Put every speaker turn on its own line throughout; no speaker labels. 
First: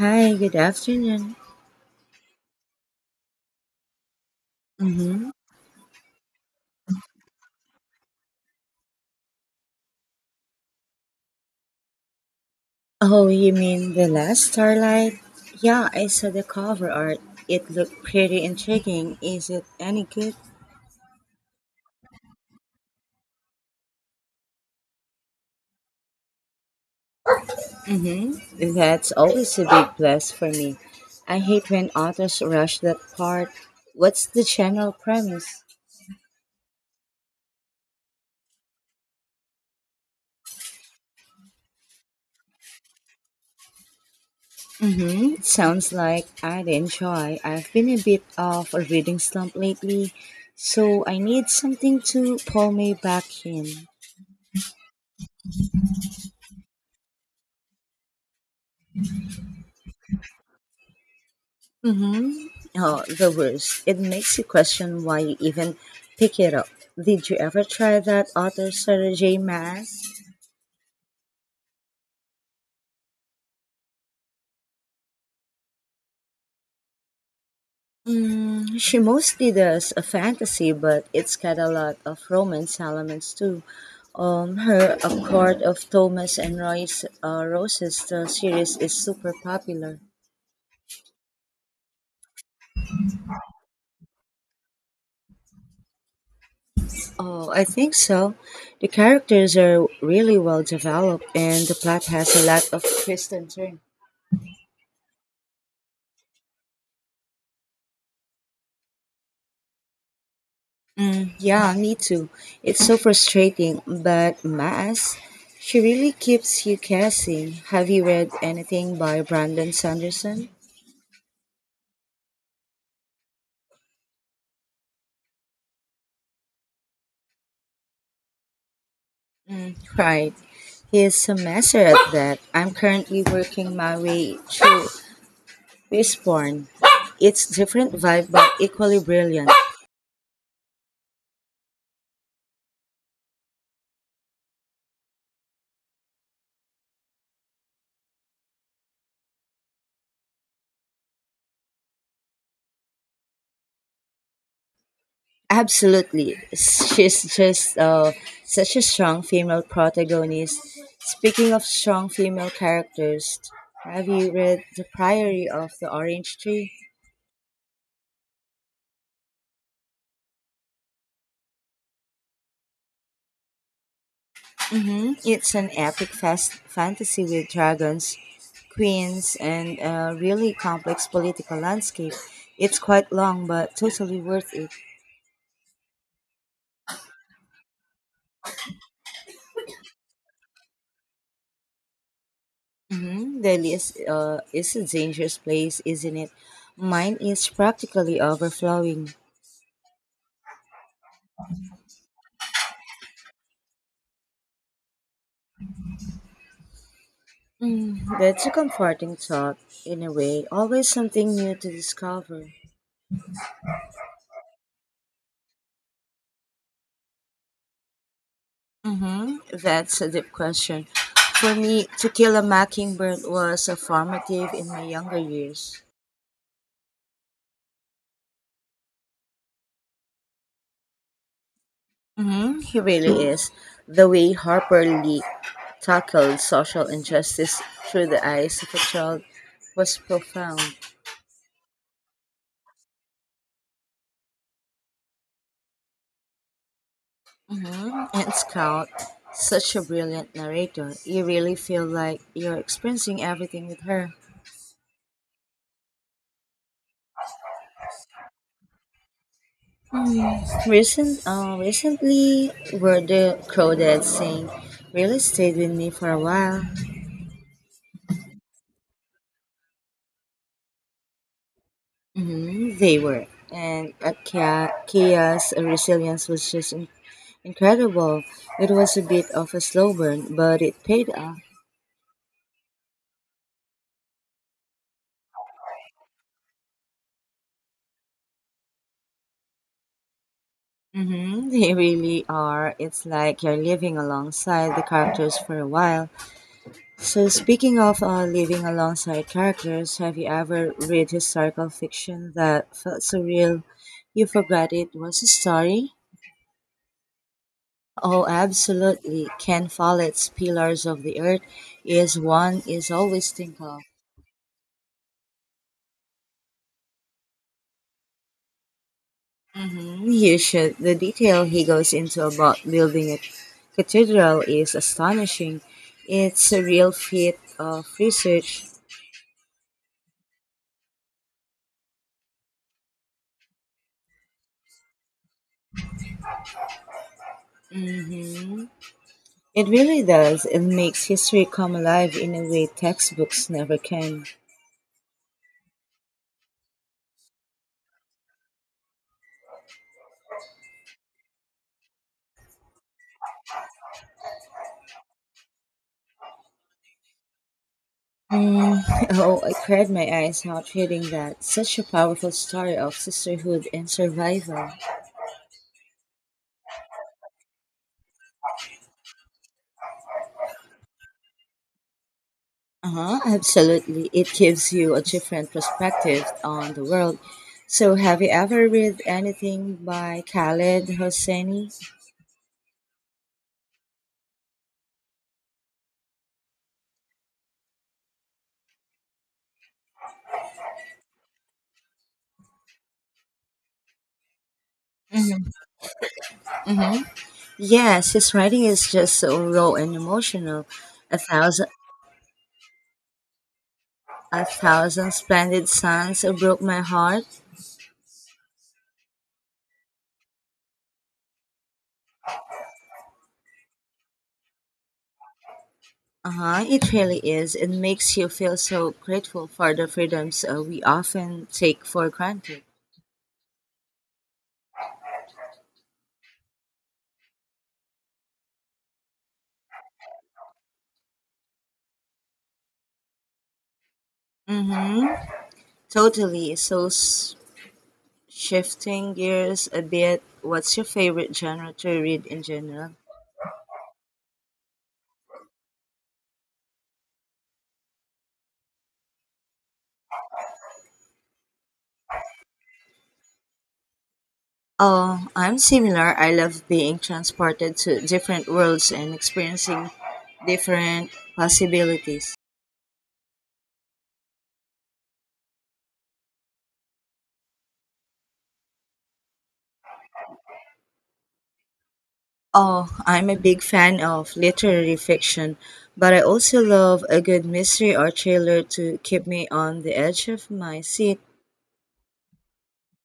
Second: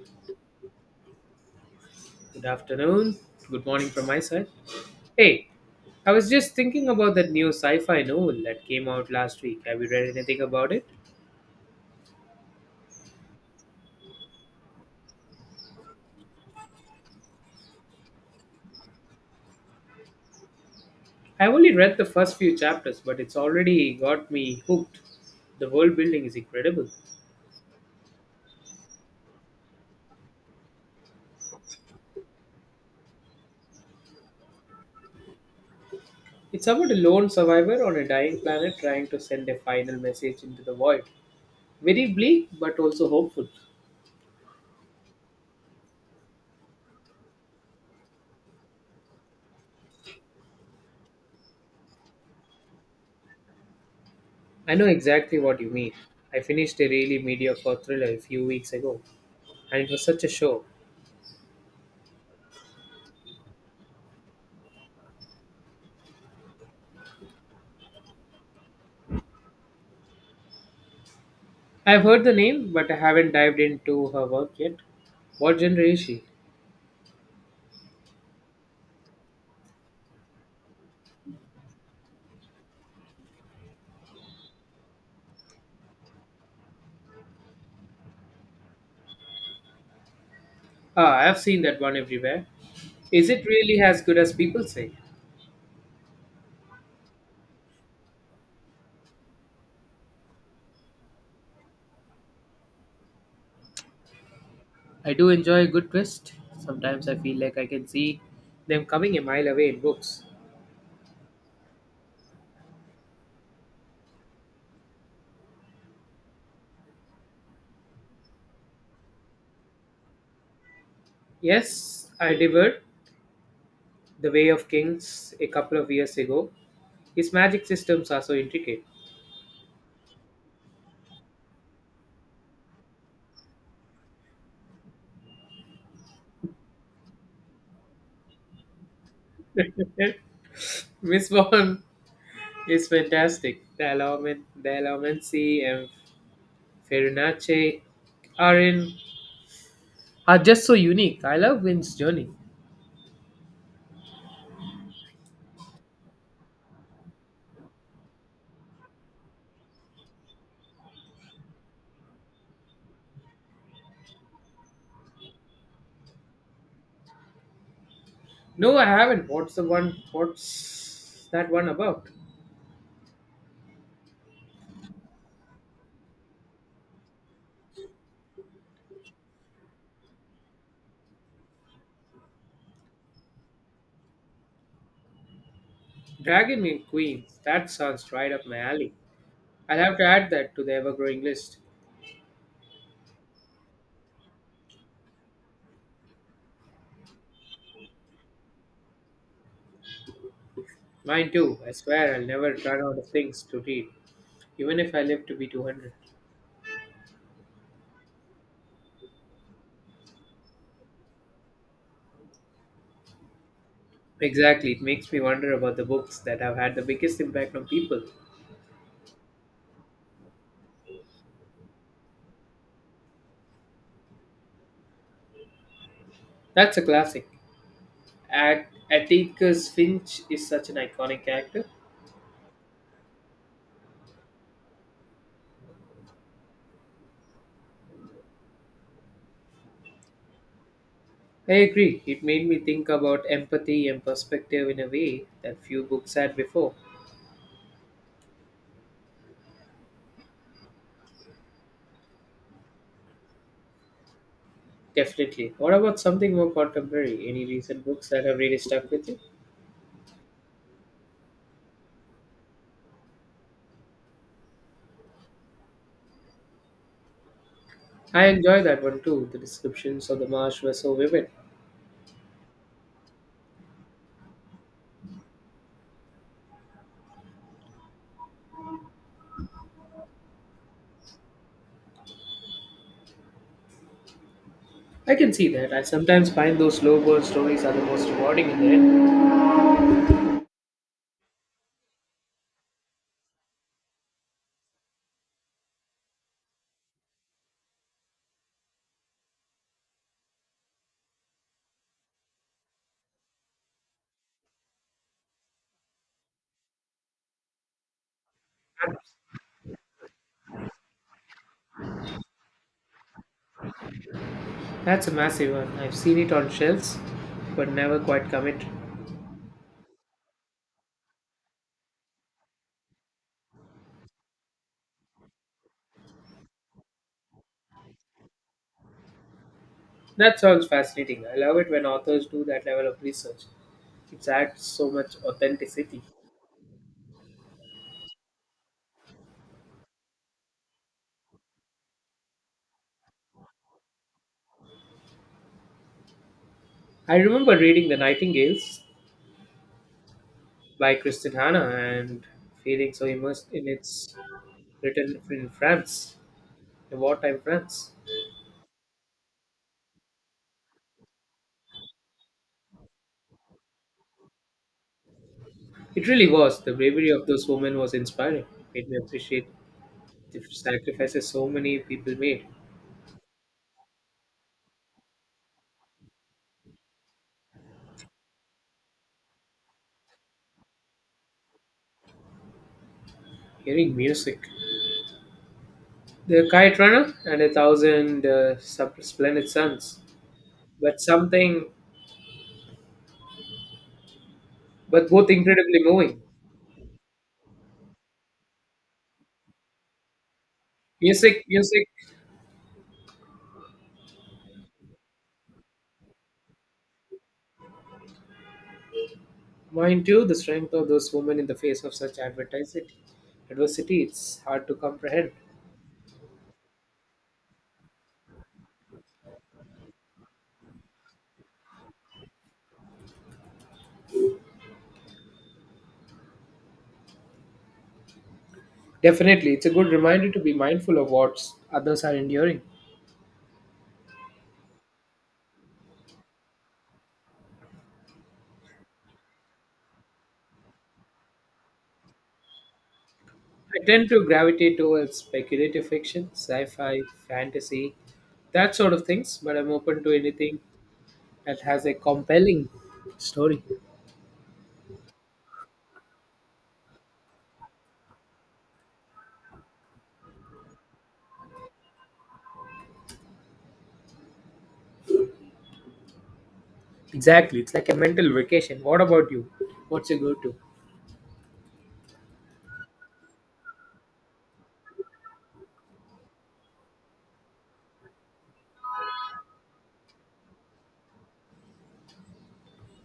Hi, good afternoon.
Good afternoon. Good morning from my side.
Mm-hmm.
Hey, I was just thinking about that new sci fi novel that came out last week. Have you read anything about it?
Oh, you mean The Last Starlight? Yeah, I saw the cover art. It looked pretty intriguing. Is it any good?
I've only read the first few chapters, but it's already got me hooked. The world building is incredible.
Mm-hmm. That's always a big plus for me. I hate when authors rush that part. What's the general premise?
It's about a lone survivor on a dying planet trying to send a final message into the void. Very bleak, but also hopeful.
Mm-hmm. Sounds like I'd enjoy. I've been a bit of a reading slump lately, so I need something to pull me back in.
I know exactly what you mean. I finished a really mediocre thriller a few weeks ago, and it was such a show.
Mm-hmm. Oh, the worst. It makes you question why you even pick it up. Did you ever try that author Sarah J. Maas?
I've heard the name, but I haven't dived into her work yet. What genre is she?
Mm, she mostly does a fantasy, but it's got a lot of romance elements too. Her A Court of Thomas and Royce Roses the series is super popular.
Ah, I've seen that one everywhere. Is it really as good as people say?
Oh, I think so. The characters are really well developed, and the plot has a lot of twists and turns.
I do enjoy a good twist. Sometimes I feel like I can see them coming a mile away in books.
Yeah, me too. It's so frustrating, but Maas, she really keeps you guessing. Have you read anything by Brandon Sanderson?
Yes, I devoured The Way of Kings a couple of years ago. His magic systems are so intricate.
Right. He is a master at that. I'm currently working my way through Respawn. It's different vibe but equally brilliant.
Miss Vaughn is fantastic. The Alamancy, and Ferinacci are in are just so unique. I love Wind's Journey.
Absolutely. She's just such a strong female protagonist. Speaking of strong female characters, have you read The Priory of the Orange Tree?
No, I haven't. What's the one? What's that one about?
Mm-hmm. It's an epic fast fantasy with dragons, queens, and a really complex political landscape. It's quite long, but totally worth it.
Dragon and Queen. That sounds right up my alley. I'll have to add that to the ever-growing list.
Mm-hmm. The list is a dangerous place, isn't it? Mine is practically overflowing.
Mine too. I swear I'll never run out of things to read, even if I live to be 200.
That's a comforting thought, in a way, always something new to discover.
Exactly. It makes me wonder about the books that have had the biggest impact on people.
Hmm. That's a deep question. For me, To Kill a Mockingbird was a formative in my younger years.
That's a classic. At Atticus Finch is such an iconic character.
Hmm. He really is. The way Harper Lee tackled social injustice through the eyes of a child was profound.
I agree. It made me think about empathy and perspective in a way that few books had before.
Hmm. And Scout, such a brilliant narrator, you really feel like you're experiencing everything with her.
Definitely. What about something more contemporary? Any recent books that have really stuck with you?
Recently, were the crowded scene really stayed with me for a while.
I enjoy that one too. The descriptions of the marsh were so vivid.
Hmm, they were, and Kia's resilience was just incredible. It was a bit of a slow burn, but it paid off.
I can see that. I sometimes find those slow burn stories are the most rewarding in the end.
Hmm. They really are. It's like you're living alongside the characters for a while. So speaking of living alongside characters, have you ever read historical fiction that felt so real you forgot it was a story? Oh, absolutely. Ken Follett's Pillars of the Earth is one is always think of.
That's a massive one. I've seen it on shelves, but never quite commit.
You should. The detail he goes into about building a cathedral is astonishing. It's a real feat of research.
That sounds fascinating. I love it when authors do that level of research. It adds so much authenticity.
Mhm. It really does. It makes history come alive in a way textbooks never can.
I remember reading The Nightingales by Christine Hanna and feeling so immersed in its written in France, the wartime France.
Mm. Oh, I cried my eyes out reading that. Such a powerful story of sisterhood and survival.
It really was. The bravery of those women was inspiring. Made me appreciate the sacrifices so many people made.
Uh-huh, absolutely. It gives you a different perspective on the world. So, have you ever read anything by Khaled Hosseini?
Hearing music, the kite runner and a thousand splendid suns, but something, but both incredibly moving.
Yes, his writing is just so raw and emotional. A
Music,
thousand,
music,
a thousand splendid suns broke my heart.
Mind too. The strength of those women in the face of such advertising adversity. It's hard to comprehend.
Uh-huh, it really is. It makes you feel so grateful for the freedoms we often take for granted.
Definitely, it's a good reminder to be mindful of what others are enduring.
Mm-hmm. Totally. So, shifting gears a bit, what's your favorite genre to read in general?
I tend to gravitate towards speculative fiction, sci fi, fantasy, that sort of things, but I'm open to anything that has a compelling story.
Oh, I'm similar. I love being transported to different worlds and experiencing different possibilities.
Exactly, it's like a mental vacation. What about you? What's your go to?
Oh, I'm a big fan of literary fiction, but I also love a good mystery or thriller to keep me on the edge of my seat.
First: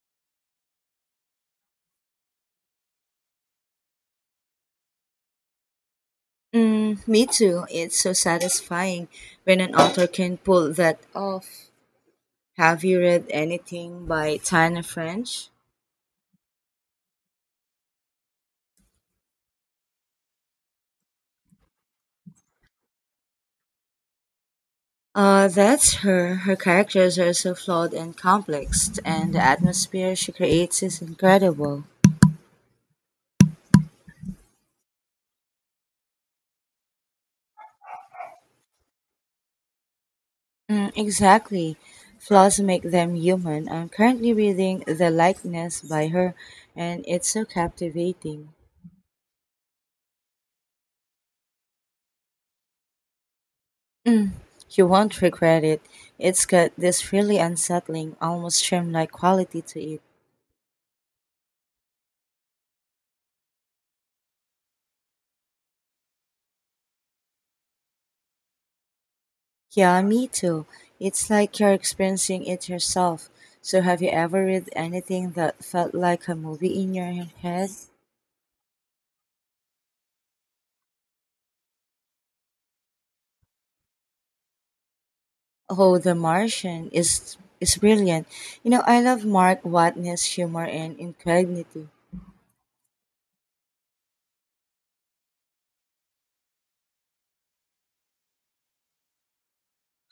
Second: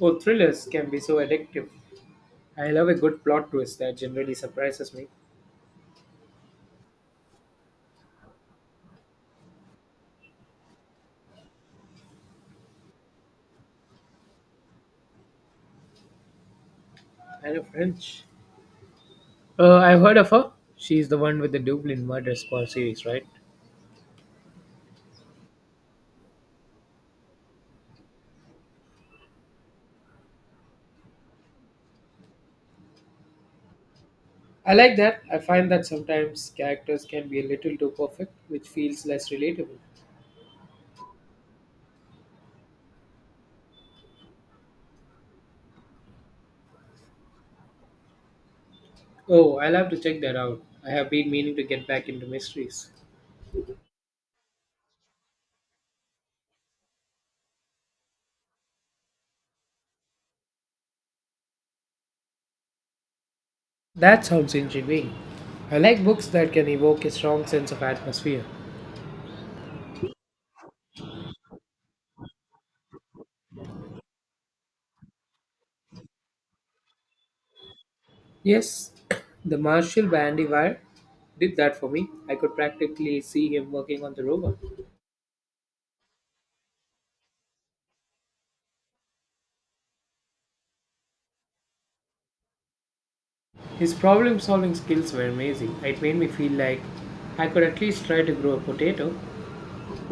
Oh, thrillers can be so addictive. I love a good plot twist that generally surprises me.
Mm, me too. It's so satisfying when an author can pull that off. Have you read anything by Tana French?
I know French. I've heard of her. She's the one with the Dublin Murder Squad series, right?
That's her. Her characters are so flawed and complex, and the atmosphere she creates is incredible.
I like that. I find that sometimes characters can be a little too perfect, which feels less relatable.
Mm, exactly. Flaws make them human. I'm currently reading The Likeness by her, and it's so captivating.
Oh, I'll have to check that out. I have been meaning to get back into mysteries.
You won't regret it. It's got this really unsettling, almost dreamlike like quality to it.
That sounds intriguing. I like books that can evoke a strong sense of atmosphere.
Yeah, me too. It's like you're experiencing it yourself. So, have you ever read anything that felt like a movie in your head?
Yes, the Marshall Bandywire did that for me. I could practically see him working on the robot.
Oh, The Martian is brilliant. You know, I love Mark Watney's humor and ingenuity.
His problem solving skills were amazing. It made me feel like I could at least try to grow a potato.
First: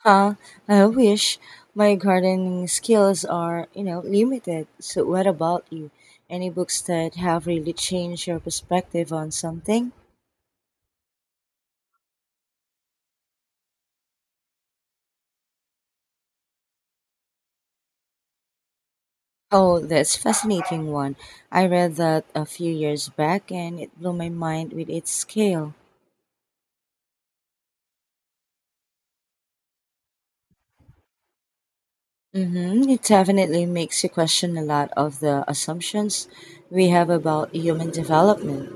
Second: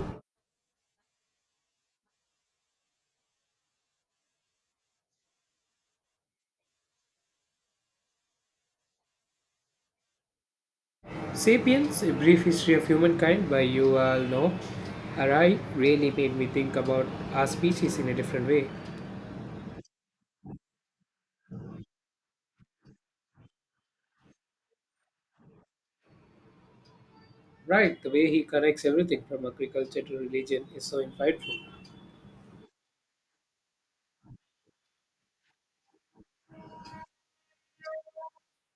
Huh? I wish my gardening skills are, you know, limited. So what about you? Any books that have really changed your perspective on something?
Sapiens, A Brief History of Humankind by Yuval Noah Harari really made me think about our species in a different way.
Oh, that's fascinating one. I read that a few years back and it blew my mind with its scale.
Right, the way he connects everything from agriculture to religion is so insightful.
Mm-hmm. It definitely makes you question a lot of the assumptions we have about human development.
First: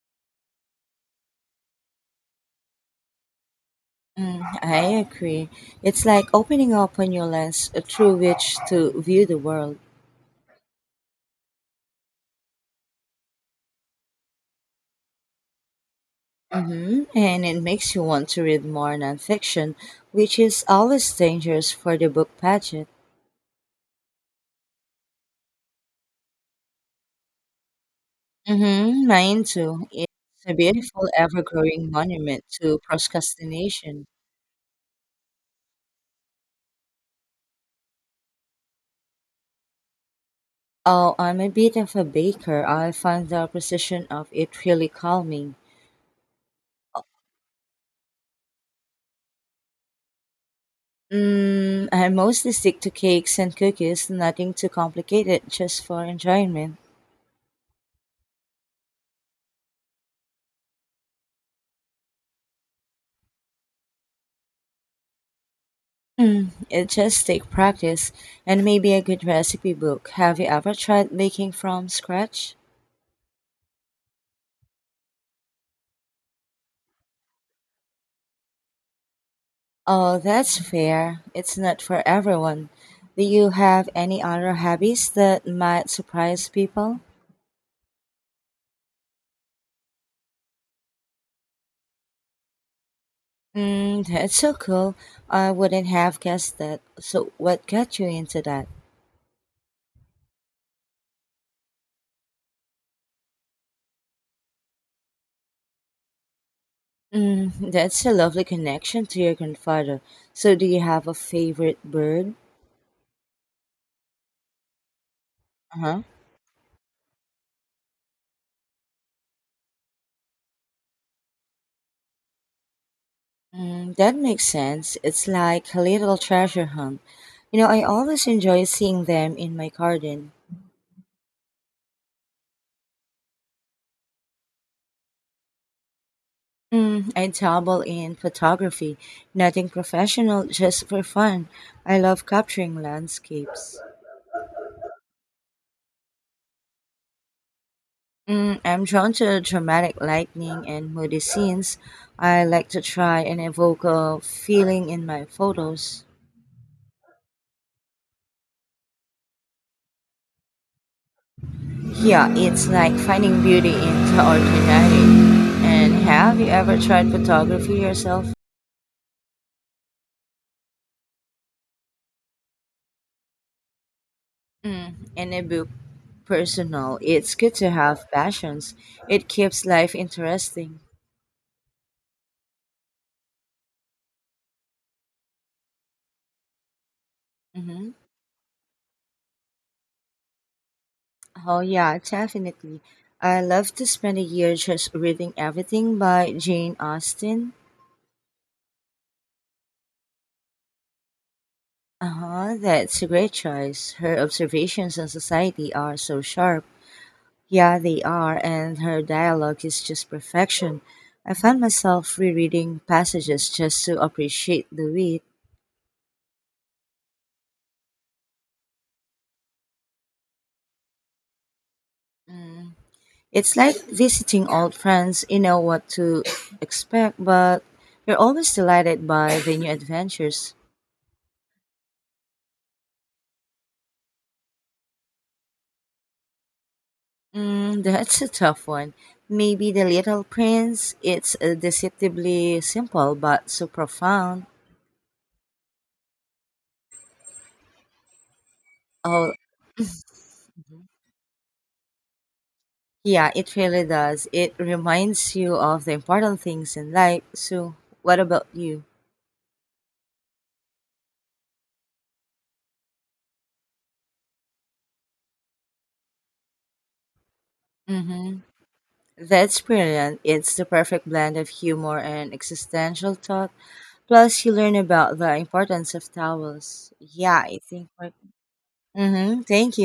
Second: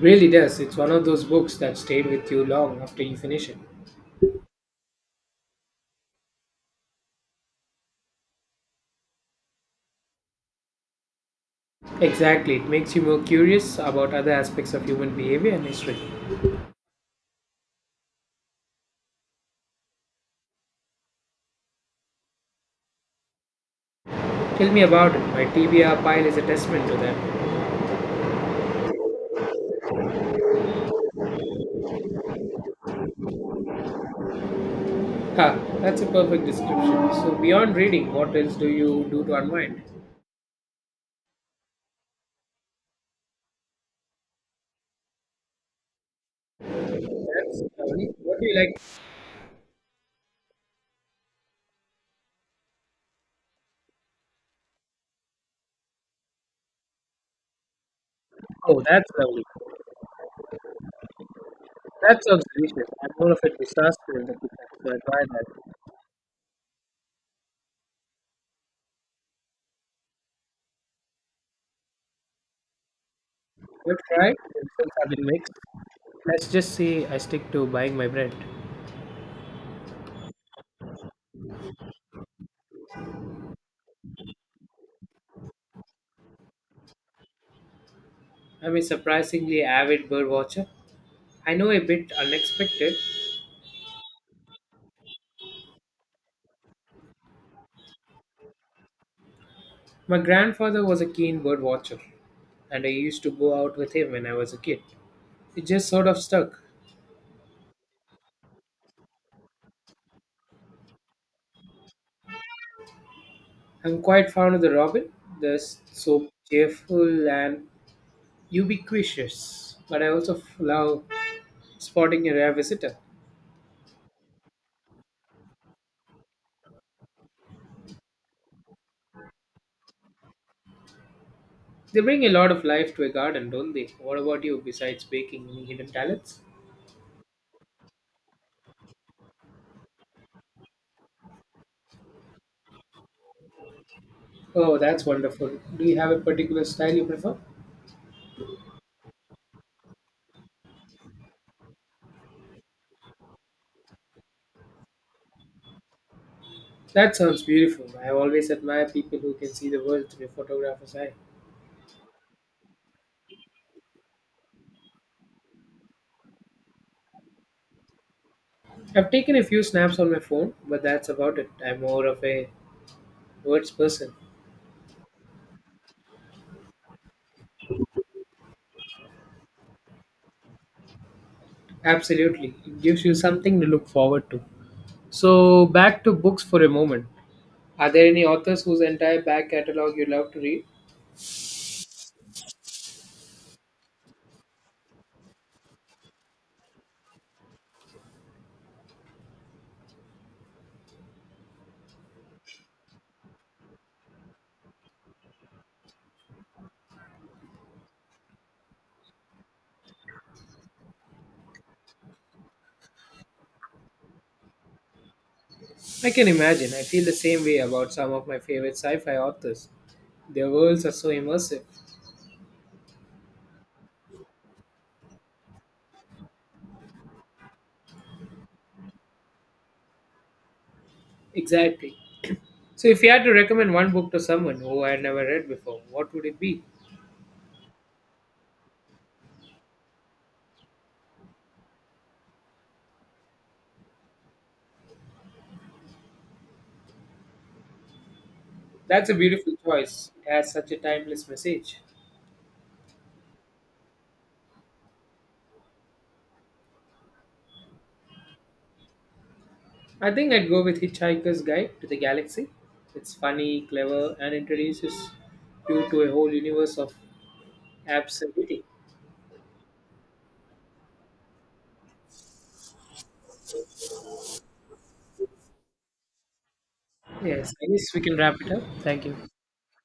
Really does. It's one of those books that stayed with you long after you finish it.
Mm, I agree. It's like opening up a new lens through which to view the world.
Exactly. It makes you more curious about other aspects of human behavior and history.
Hmm. And it makes you want to read more nonfiction, which is always dangerous for the book budget.
Tell me about it. My TBR pile is a testament to that.
Mm-hmm, mine too. It's a beautiful, ever growing monument to procrastination.
Ha, that's a perfect description. So, beyond reading, what else do you do to unwind?
Oh, I'm a bit of a baker. I find the precision of it really calming.
That's lovely. What do you like?
Mm, I mostly stick to cakes and cookies, nothing too complicated, just for enjoyment.
Oh, that's lovely. That sounds delicious. I'm more of a disaster in the kitchen, so I try that.
It just takes practice and maybe a good recipe book. Have you ever tried baking from scratch?
You've tried? The results have been mixed. Let's just say I stick to buying my bread.
Oh, that's fair. It's not for everyone. Do you have any other hobbies that might surprise people?
I'm a surprisingly avid bird watcher. I know, a bit unexpected.
Mm, that's so cool. I wouldn't have guessed that. So, what got you into that?
My grandfather was a keen bird watcher, and I used to go out with him when I was a kid. It just sort of stuck.
Mm. That's a lovely connection to your grandfather. So, do you have a favorite bird?
I'm quite fond of the robin. They're
Uh
s-
huh.
so cheerful and ubiquitous. But I also love spotting a rare visitor.
Mm, that makes sense. It's like a little treasure hunt. You know, I always enjoy seeing them in my garden.
They bring a lot of life to a garden, don't they? What about you, besides baking, any hidden talents?
Mm, I dabble in photography, nothing professional, just for fun. I love capturing landscapes.
Oh, that's wonderful. Do you have a particular style you prefer?
Mm, I'm drawn to dramatic lightning and moody scenes. I like to try and evoke a feeling in my photos.
That sounds beautiful. I always admire people who can see the world through a photographer's eye.
Yeah, it's like finding beauty in the ordinary. And have you ever tried photography yourself?
I've taken a few snaps on my phone, but that's about it. I'm more of a words person.
Mm, in a book, personal. It's good to have passions. It keeps life interesting.
Absolutely. It gives you something to look forward to. So, back to books for a moment. Are
Hmm.
there any authors whose entire back catalog you love to read?
Oh, yeah, definitely. I love to spend a year just reading everything by Jane Austen. Uh huh, that's a great choice. Her observations on society are so sharp. Yeah, they are, and her dialogue is just perfection. I found myself rereading passages just to appreciate the wit.
I can imagine. I feel the same way about some of my favorite sci fi authors. Their worlds are so immersive.
It's like visiting old friends, you know what to expect, but you're always delighted by the new adventures.
Exactly. So, if you had to recommend one book to someone who had never read before, what would it be?
Mm, that's a tough one. Maybe The Little Prince. It's deceptively simple but so profound.
That's a
Oh,
beautiful choice. It has such a timeless message.
yeah, it really does. It reminds you of the important things in life. So, what about you?
I think I'd go with Hitchhiker's Guide to the Galaxy. It's funny, clever, and introduces you to a whole universe of
Mm-hmm.
absurdity.
That's brilliant. It's the perfect blend of humor and existential thought. Plus, you learn about the importance of towels. Yeah,
Yes,
I
I
think.
guess we can wrap it up. Thank you.
Mm-hmm. Thank you.